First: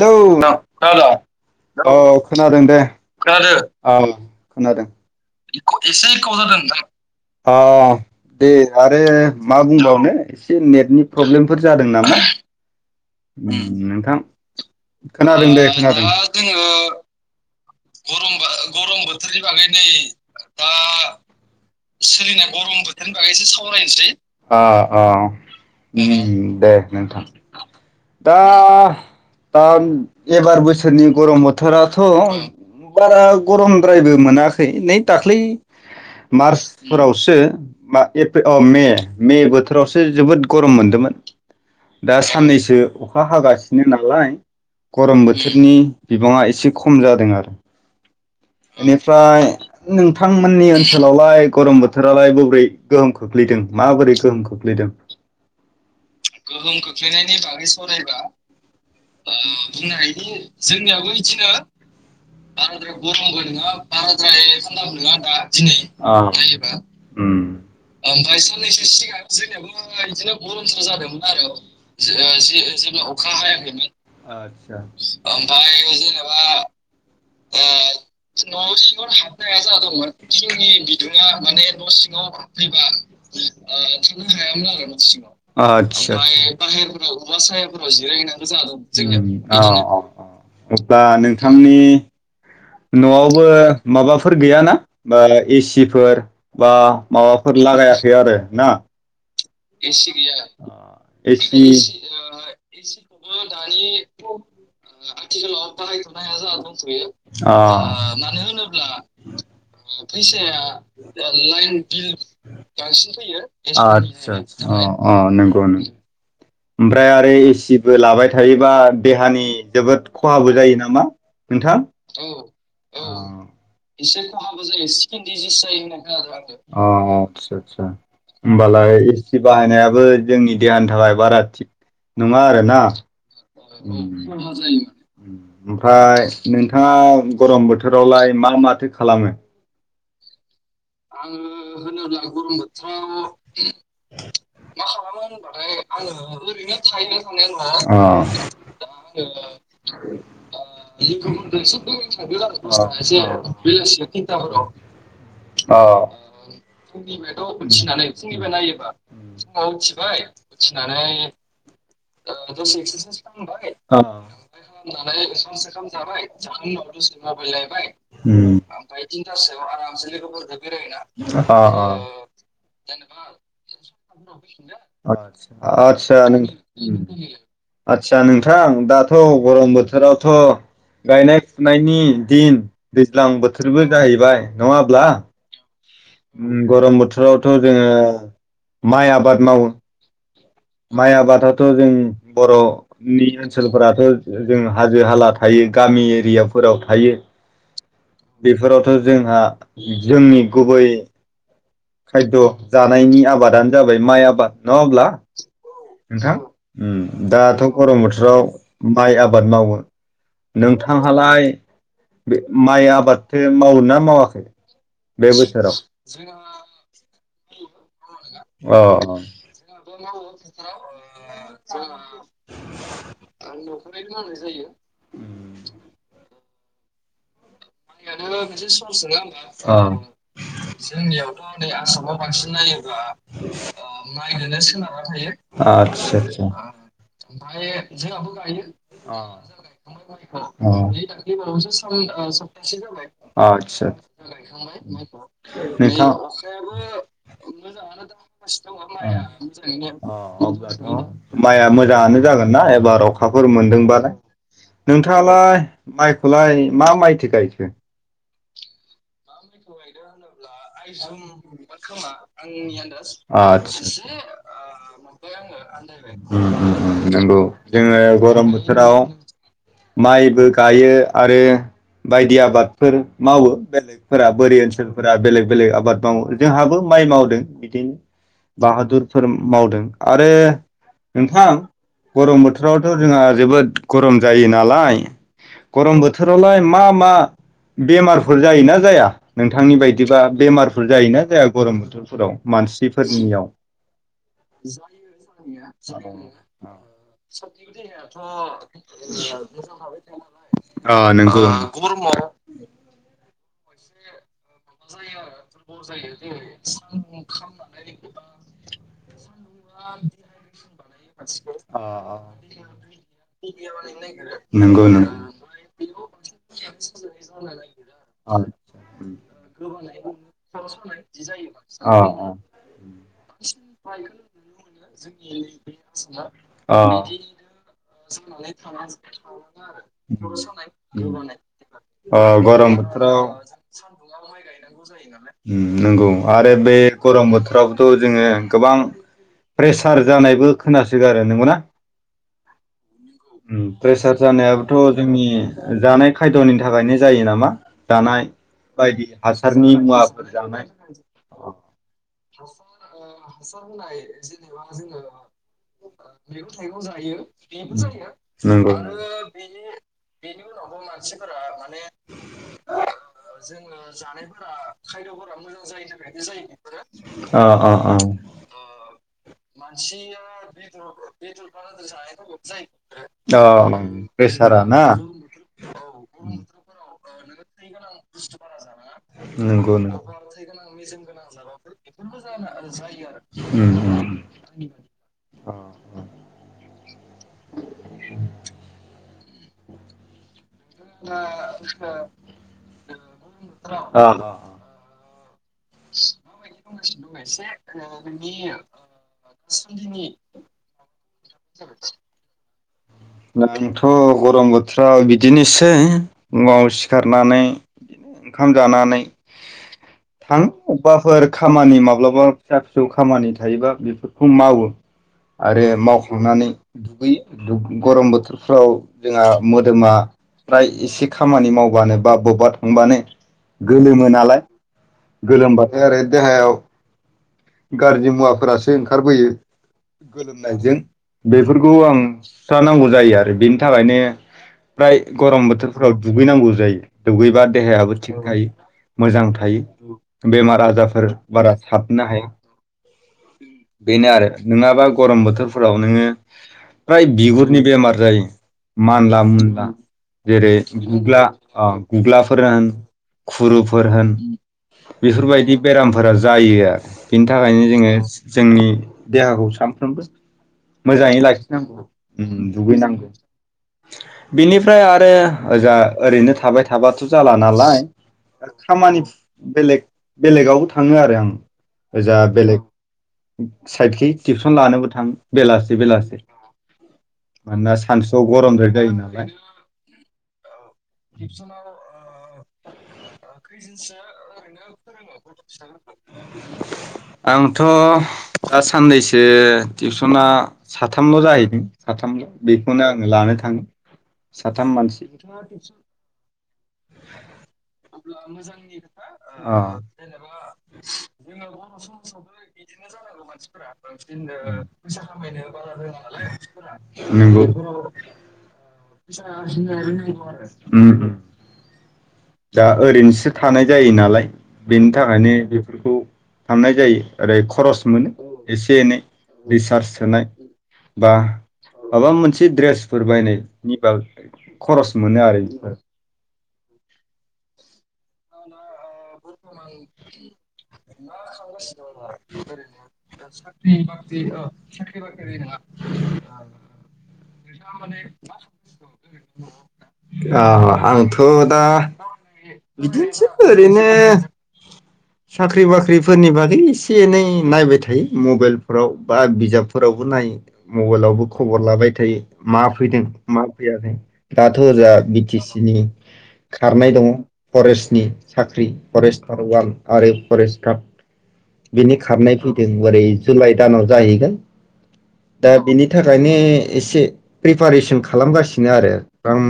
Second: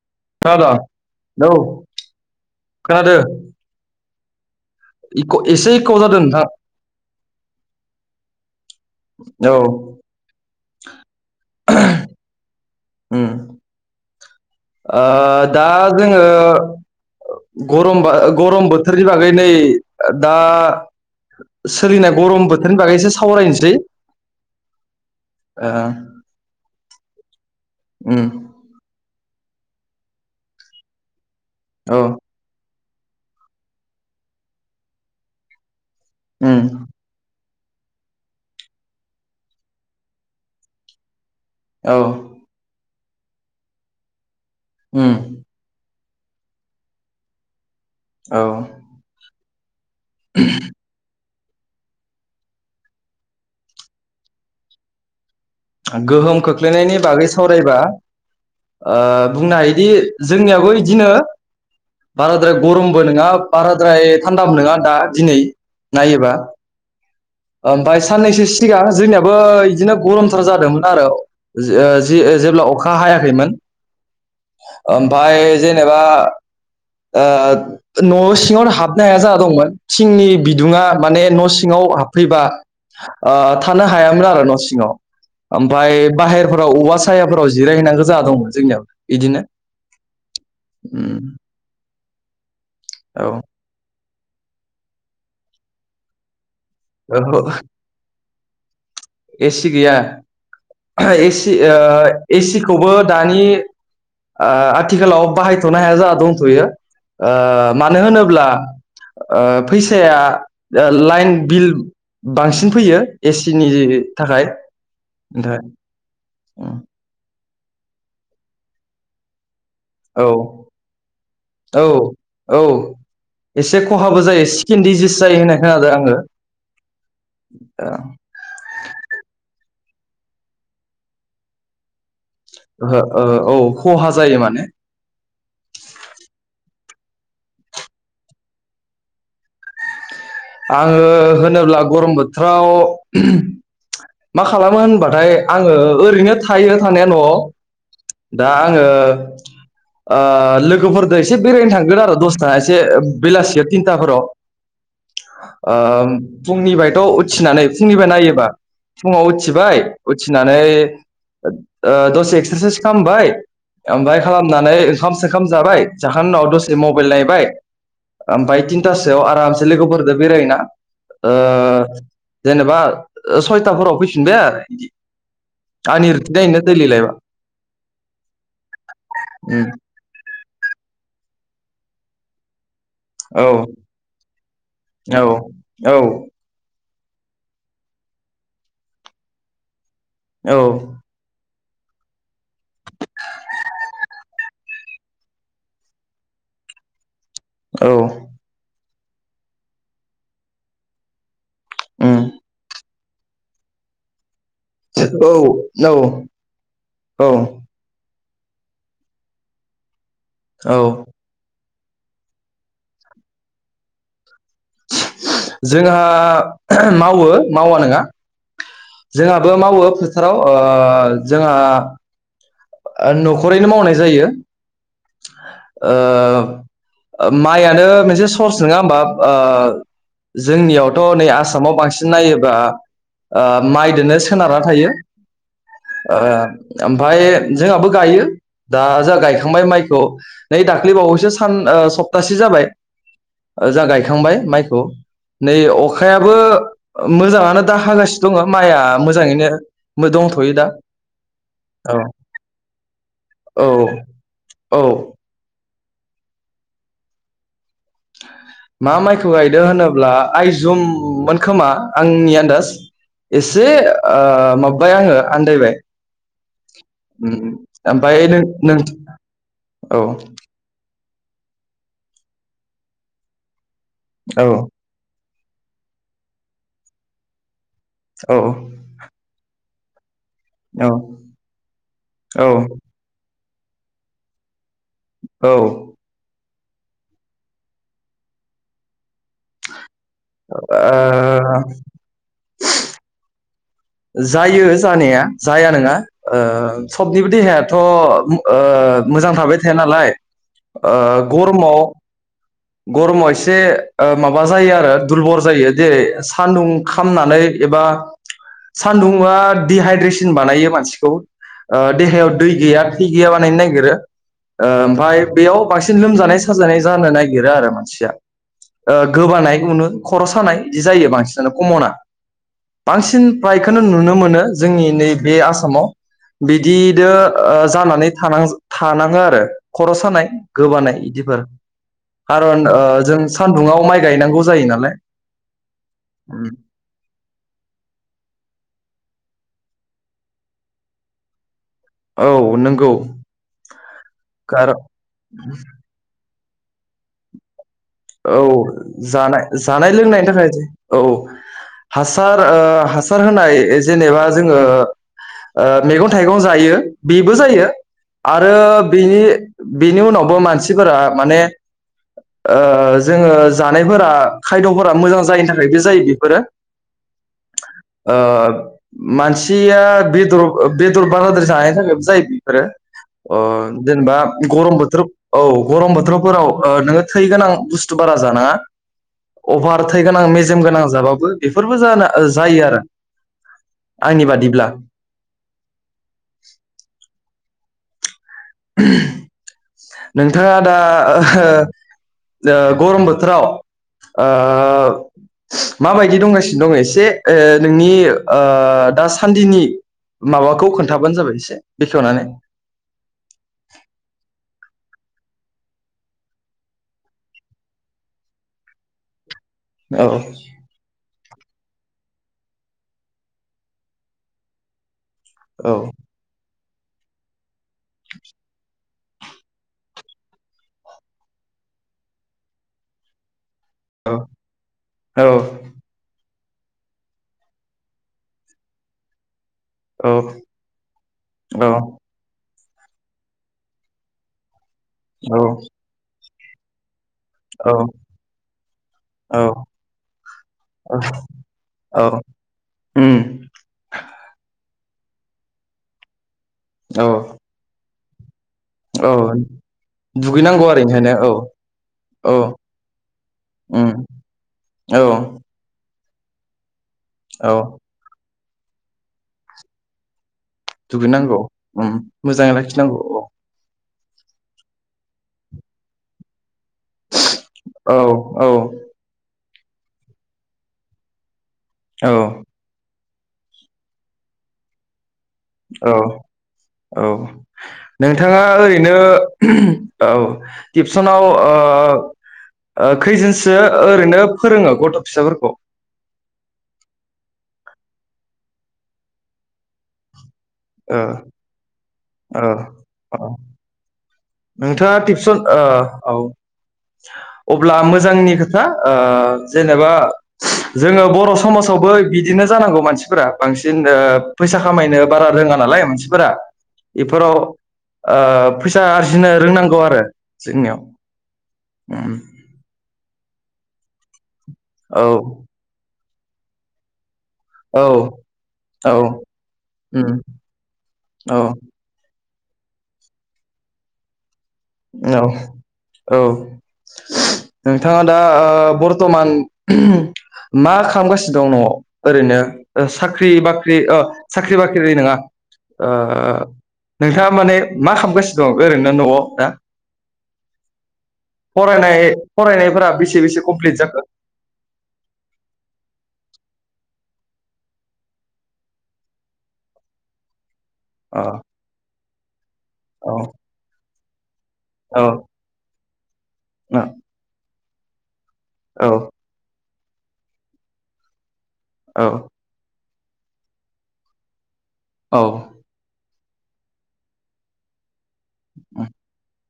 Hello खोनादों खोनादोंना आदा? औ खोनादों दे खोनादो खोनादों? औ खोनादों इक' एसे इख इक' 'इसे इख' जादों नोंथां अ' अ' दे आरो औ मा बुंबावनो एसे नेटनि प्रब्लेमफोर जादों नामा उम नोंथां ओ खोनादों दा जोंङो ग'रम बा ग'रम बोथोरनि बागै नै दा सोलिनाय ग'रम बोथोरनि बागै एसे सावरायनोसै अ' अ' ओ उम दे नोंथां उम दा दा एबार बोसोरनि ग'रम थोराथ' औ बारा ग'रमद्रायबो मोनाखै नै दाख्लै उम मार्चफोरावसो मा एप्रे अ मे मे बोथोरावसो जोबोद गरम मोनदोंमोन औ दा साननैसो अखा हागासिनो नालाय उम गरम बोथोरनि बिबांङा एसे खम जादों आरो औ बेनिफ्राय नोंथांमोननि ओनसोलावलाय गरम बोथोरालाय बोरै गोहोम खोख्लैदों माबोरै गोहोम खोख्लैदों? गोहोम खोख्लैनायनि बागै सावरायबा ओ बुंनो हायोदि जोंनियावबो बिदिनो भारत बाराद्राया गरमबो नंङा बाराद्राय एखान्दाब नंङा दा दिनै नायोबा जायोबा ओम ओमफ्राय साननैसो सिगां जेनेबा बिदिनो गरमसो जादोंमोन आरो जब्ला अखा हायाखैमोन आसा ओमफफ्राय जेनेबा ओ न' सिङावनो हाबनो हाया दंमोन थिंनि बिदुङा माने न' सिङाव हाब फैब्ला थांनो हायामोन न' सिङाव आरो न' ओमफाय सिङाव बाहेरफोराव औवा आ सायाफोराव बाहेरफोराव जिरायहैनांगौ जाना दंमोन अबबा जोंनियाव सायाफोराव इदिनो जिरायहैनांगौ जोंनि उम अब्ला नोंथांनि औ न'आवबो माबा फोर गैयाना बा एसिफोर बा ओहो माबाफोर लागायाखै आरो ना एसि गैया एसि एसिखौबो एसिखोबो ओ दानि आथिखालाव बाहायथनो हाया दंथयो ओ मानो होनोब्ला फैसाया लाइन बिल बांसिन फैयो ऐसि आतसा थाखाय अ ओमफ्राय नंगौ नोंगौ। ओनफ्राय आ ओइ एसिबो लाबाय थायोबा देहानि जोबोद औ खहाबो जायो नामा नोंथां औ औ एसे खहाबो जायो स्किन देजिस होननाय खोनादों ब। आंङो अ आतसा आतसा आ हबालाय एसि बाहायनाया बो जोंनि देहानि थाखाय बारा थिग नंङा आरो ना औ ओहो ओ औ खहा माने जायो माने ओमफ्राय नोंथां नोंथाङा गरम बोथोरावलाय मा माथो खालामो? आङो होनोब्ला गरम बोथोराव मा खालामो होनबाथाय आङो ओरैनो थायो थानाया न' अ दा आङो ओ लोगोफोरजों एसे बेरायनो थांगोन आरो दसथा एसे बेलासियाव तिनथाफोराव। ओ फुंनिफ्रायथ' उथिनानै फुंनिफ्राय नायोबा फुङाव उथिबाय उथिनानै ओ दसे एक्सारसाइस खालामबाय ओमफ्राय खालामनानै ओंखाम सोखाम जाबाय जाखांनायनि उनाव दसे मबाइल नायबाय ओमफ्राय थिनथासोआव आरामसे लोगोफोरजों बेरायोना ओ जेनेबा सयथाफोराव फैफिनबाय आरो बिदि आ आंनि आतसा रुटिन जायोना दैलि लाइफआ आतसा नोंथां दाथ' उम गरम बोथोरावथ' गायनाय फुनायनि दिन दैज्लां औ बोथोरबो जाहैबाय नङाब्ला औ गरम बो बोथोरावथ' जोङो माइ आबाद मावो औ माइ आबादा थ' जों बर'नि ओनसोलफोराथ' जों हाजो हाला थायो गामि एरियाफोराव थायो। औ बिफोराव जोंहा जोंनि गुबै उम खायद' जा जानायनि आबादानो जाबाय माइ आबाद। न' अब्ला औ नोंथां औ औ ओम दाथ' गरम बोथोराव माइ आबाद मावो। औ नोंथांहालाय बे माइ आबादथो मावो ना मावाखै बे बोसोराव जोंहा मावो मावा नोंङा अ जोंहाबो मावो फोथाराव ओ जोंहा आं न'खरैनो मावनाय जायो माइयानो ओ माइयानो मोनसे सर्स नङा होमबा ओ अ जोंनियावथ' नै आसामाव बांसिन नायोब्ला ओ माइदोनो सोनारना थायो आतसा ओ आतसा ओमफाय जोंहाबो गायो दा अ जों गायखांबाय माइखौ नै दाख्लिबावैसो सान सप्तासे [unintelligible] जाबाय ना जोंहा गायखांबाय माइखौ नै अखायाबो मोजाङानो दा हागासिनो दङ माइआ मोजाङैनो दंथ'यो दा औ एबार अखाफोर मोनदोंबा ना औ औ नोंथाङालाय माइ खलाय मा माइथो गायो [inaudible] मा माइखौ गायो दो होनोब्ला आइजुम मोन खोमा आंनि आनदआस एसे आदस इसे ओ माबाबाय आङो मोनबाय आंङो आन्दायबाय आनदायबाय उम उम नोंगौ जोङो ओमफ्राय नों गरम नों बोथोराव औ माइबो गायो। आरो बायदि आबादफोर मावो। बेलेगफोरा औ बोरि ओनसोलफोरा बेलेग बेलेग आबाद मावो जोंहाबो माइ मावदों बि दि बाहादुरफोर मावदों आरो औ नोंथां गरम औ बोथोरावथ' जोंहा जोबोद गरम जायो नालाय औ ओ गरम बोथोरावलाय मा मा बेमारफोर जायोना जाया? नोंथांनि बायदिबा बेमारफोर जायोना जाया गरम बोथोरफोराव मानसिफोरनियाव? औ जायो जानाया जाया नङा ओ सबनिबो देहायाथ' मोजां थाबाय थाया नालाय ओ ओ गरमाव [unintelligible] माबा जायो आरो दुरबल जायो जेरै सानदुं खामनानै एबा सानदुंङा डिहाइद्रेसन बानायो मानसिखौ अ ओ देहायाव दै गैया थै गैया बानायनो नागिरो ओ नंगौ ओमफाय बेयाव बांसिन नंगौ लोमजानाय साजानाय जानो ना गिरो आरो मानसिया अ ओ गोबानाय यावनो खर' सानाय इदि जायो बांसिनानो कमना अ बांसिन फ्रायखोनो नुनो मोनो जोंनि नैबे आसा माव बिदिदो ओ जा [unintelligible] खर' सानाय गोबानाय अ ओ खारन गरम जों बोथोराव सानदुंङाव माइ गाय नांगौ जायो नालाय नंगौ आरो बे गरम बोथोरावबोथ' जोङो गोबां प्रेसार जानायबो खोनासो गारो नोंगौ ना? औ नोंगौ प्रेसार जानायाबोथ' जोंनि जानाय खायद'नि थाखायनो जायो नामा? जानाय औ बायदि जानाय हासारनि जानाय मुवाफोर लोंनायनि थाखाय जानाय औ हासार ओ हासार होनाय जेनेबा जोङो ओ मेगं थाइगं जायो बेबो जायो। आरो बिनि बिनि उनावबो मानसिफोरा माने ओ ओ जोङो जानायफोरा खायद'फोरा मोजां जायिनि थाखायबो जायो बेफोरो अ अ अ ओ मानसिया बेदर बेदर बाराद्राय जानायनि थाखायबो जायो बेफोरो ओ अ जेनेबा प्रेसारा गरम ना बोथोर औ गरम बोथोरफोराव ओ नोङो थैगोन आं बुसथु बारा जानाङा नंगौ अभार नों थै गोनां मेजेमगोनां जाबाबो बेफोरबो जायो आरो उम उम आंनि बादिब्ला अ गरम बोथोराव नों नोंथाङा दा गरम बोथोराव अ ओ अ माबायदि दंगासिनो दङ एसे नोंनि ओ दासान्दिनि माबाखौ खोन्थाबानो जाबाय एसे बेखेवनानै दानोथ' गरम बोथ ओ बोथोराव बिदिनोसै फुङाव सिखारनानै बिदिनो ओंखाम जानानै औ थां अबबाफोर खामानि माब्लाबा फिसा फिसौ खामानि थायोबा बेफोरखौ मावो आरो औ मावख्लांनानै दुबै गरम बोथोरफ्राव जोंहा मोदोमा फ्राय एसे खामानि मावबानो बा बबेबा थांबानो गोलोमो औ नालाय औ गोलोमबाथाय ओरै देहायाव गाज्रि मुवाफोरासो ओंखारबोयो औ गोलोमनायजों बेफोरखौ आं सुस्रा नांगौ जायो आरो बेनि थाखायनो प्राय औ गरम बोथोरफ्राव दुगैनांगौ जायो दुगैबा देहायाबो थिग जायो मोजां औ थायो बेमार आजारफोर बारा साबनो औ हाया उम बेनो आरो नोङाबा गरम बोथोरफोराव नोङो फ्राय औ बिगुरनि बेमार ब्रै औ मानला मुला जेरै दुगैनांगौ आरो ओंखायनो गुग्ला औ औ गुग्लाफोर होन खुरुफोर उम होन औ बेफोरबायदि बेरामफोर फोर जायो आरो बिनि औ थाखायनो जोङो जोंनि देहाखौ सानफ्रोमबो मोजाङै दुगैनांगौ लाखिनांगौ ओम मोजाङै लाखिनांगौ अ बिनिफ्राय आरो जा ओरैनो थाबाय थाबाथ' जाला नालाय औ औ खामानि बेलेग बेलेगाव थाङो आरो आं जा बेलेग साइदखै टिउसन लानोबो थांङो। बेलासे औ बेलासे औ नोंथाङा गरमद्राय जायो ओरैनो नालाय उम औ टिपसनाव ओ खैजनसो ओरैनो फो रोङो गथ' फिसाफोरखौ आं थ' दा साननैसो टिपसना ओ साथामल' जाहैदों साथामल' ओ बेखौनो आंङो औ लानो थांङो। नोंथाङा टिपसन ओ औ अब्ला मोजांनि खोथा ओ जेनेबा जोङो बर' समाजावबो बिदिनो जानांगौ मानसिफोरा बांसिन ओ फैसा खामायनो बारा रोङा नालाय मानसिफोरा बेफोराव नंगौ फैसा ओ उम आरजि उम उम दा ओ रैनोसो थानाय जायो नालाय। बेनि औ थाखायनो बेफोरखौ खामनाय जायो। ओरै खरस औ मोनो एसे औ एनै रिसार्च उम सोनाय बा औ माबा मोनसे एसे ड्रेसफोर बायनाय नि बा खरस औ मोनो आरो औ नोंथाङा दा ओ बरथ'मान मा खालामगासिनो दं न'आव ओरैनो साख्रि बाख्रि ओ साख्रि बाख्रि नङा ओ नोंथाङा माने मा खालामगासिनो दं ओरैनो न'आव दा? आं आंथ' थ' दा फरायनाय फरायनायफोरा बेसे बिदिनोसै बेसे कमप्लिट ओरैनो जाखो साख्रि बाख्रि फोरनि बागै एसे एनै नायबाय थायो मबाइलफोराव बा बिजाबफोरावबो नायो। अ मबाइलावबो खबर लाबाय थायो। मा फैदों औ मा फैयाखै। दाथ' जा औ बिटिसि नि खारनाय दङ। फरेस्टनि साख्रि औ फरेस्टार वान आरे [unintelligible] फरेस्ट काप बिनि औ खारनाय फैदों ओरै जुलाइ दानाव जाहैगोन। औ दा बिनि थाखाय नो एसे प्रिपारेसन खालामगासिनो आरो आम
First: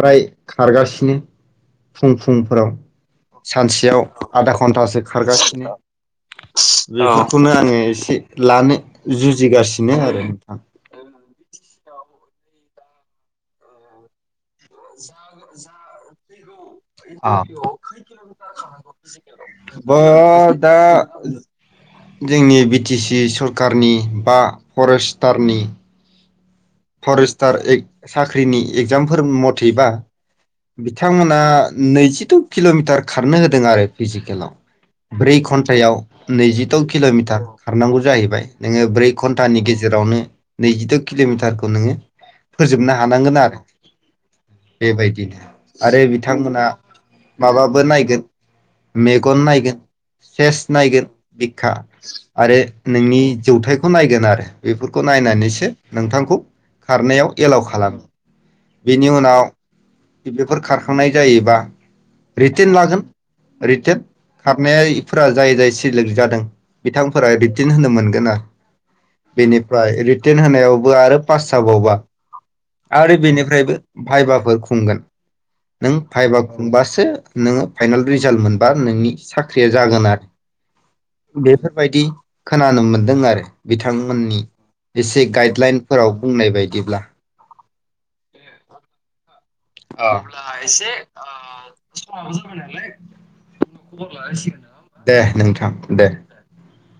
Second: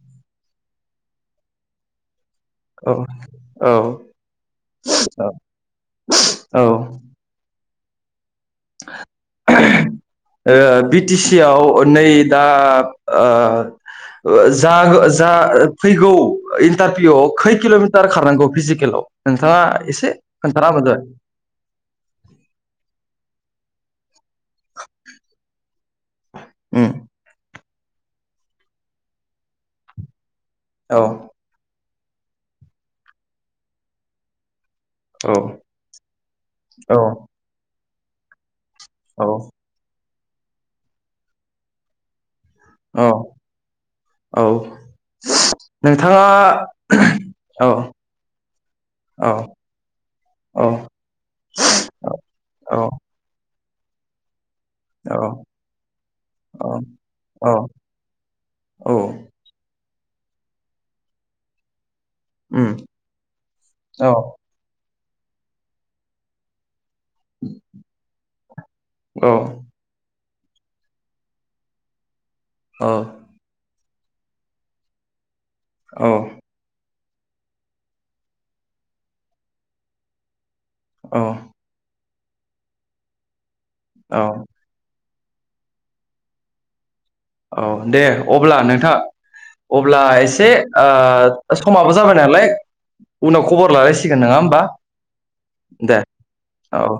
फ्राय खारगासिनो फुं फुंफोराव औ सानसेयाव आधा घन्टासो औ खारगा बेफोरखौनो आङो एसे लानो जुजिगासिनो आरो ओ नोंथां बि टि सि आव नै दा ओ जा जा फैगौ इन्टारभिउआव खै किल'मिटार खारनांगौ फिजिकेलाव नोंथाङा बा एसे खोन्थाना दा होबानो जाबाय कारनि बा फरेस्टारनि उम फरेस्टार ए साख्रिनि एगजामफोर मथेबा औ बिथांमोना नैजिद' किल'मिटार खारनो होदों आरो फिजिकेलाव ब्रै घन्टायाव नैजिद' औ किल'मिटार। खारनांगौ जाहैबाय। नोङो ब्रै औ घन्टानि गेजेरावनो नैजिद' किल'मिटार नोङो फोजोबनो औ हानांगोन आरो औ बेबायदिनो आरो नोंथाङा बिथांमोना औ माबाबो नायगोन औ मेगन नायगोन सेस औ नायगोन बिखा आरो औ नोंनि जौथायाइखौ खौ नायगोन आरो बेफोरखौ नायनानैसो नोंथांखौ औ खारनायाव औ एलाव खालामो औ बेनि उनाव बेफोर खारखांनाय जायोबा रिटन उम लागोन रिटन औ खारनाया फोर जायै जायै सिलेक जादों। बिथांफोरा रिटिन होनो मोनगोन ना औ बेनिफ्राय टेन होनायावबो आरो पाससा बावौबा आरो बेनिफ्रायबो भायबाफोर खुंगोन नों औ भाइबा खुंबासो नोंङो फाइनाल रिजाल्ट मोनबा नोंनि साख्रिया जागोन आरो औ बेफोरबायदि खोनानो मोनदों आरो बिथांमोननि औ एसे गाइडलाइन फोराव बुंनाय बायदिब्ला औ दे अब्ला नोंथाङा अब्ला एसे समाबो जाबाय नालाय उनाव खबर लालायसिगोन नोंङा होमबा दे नोंथां दे औ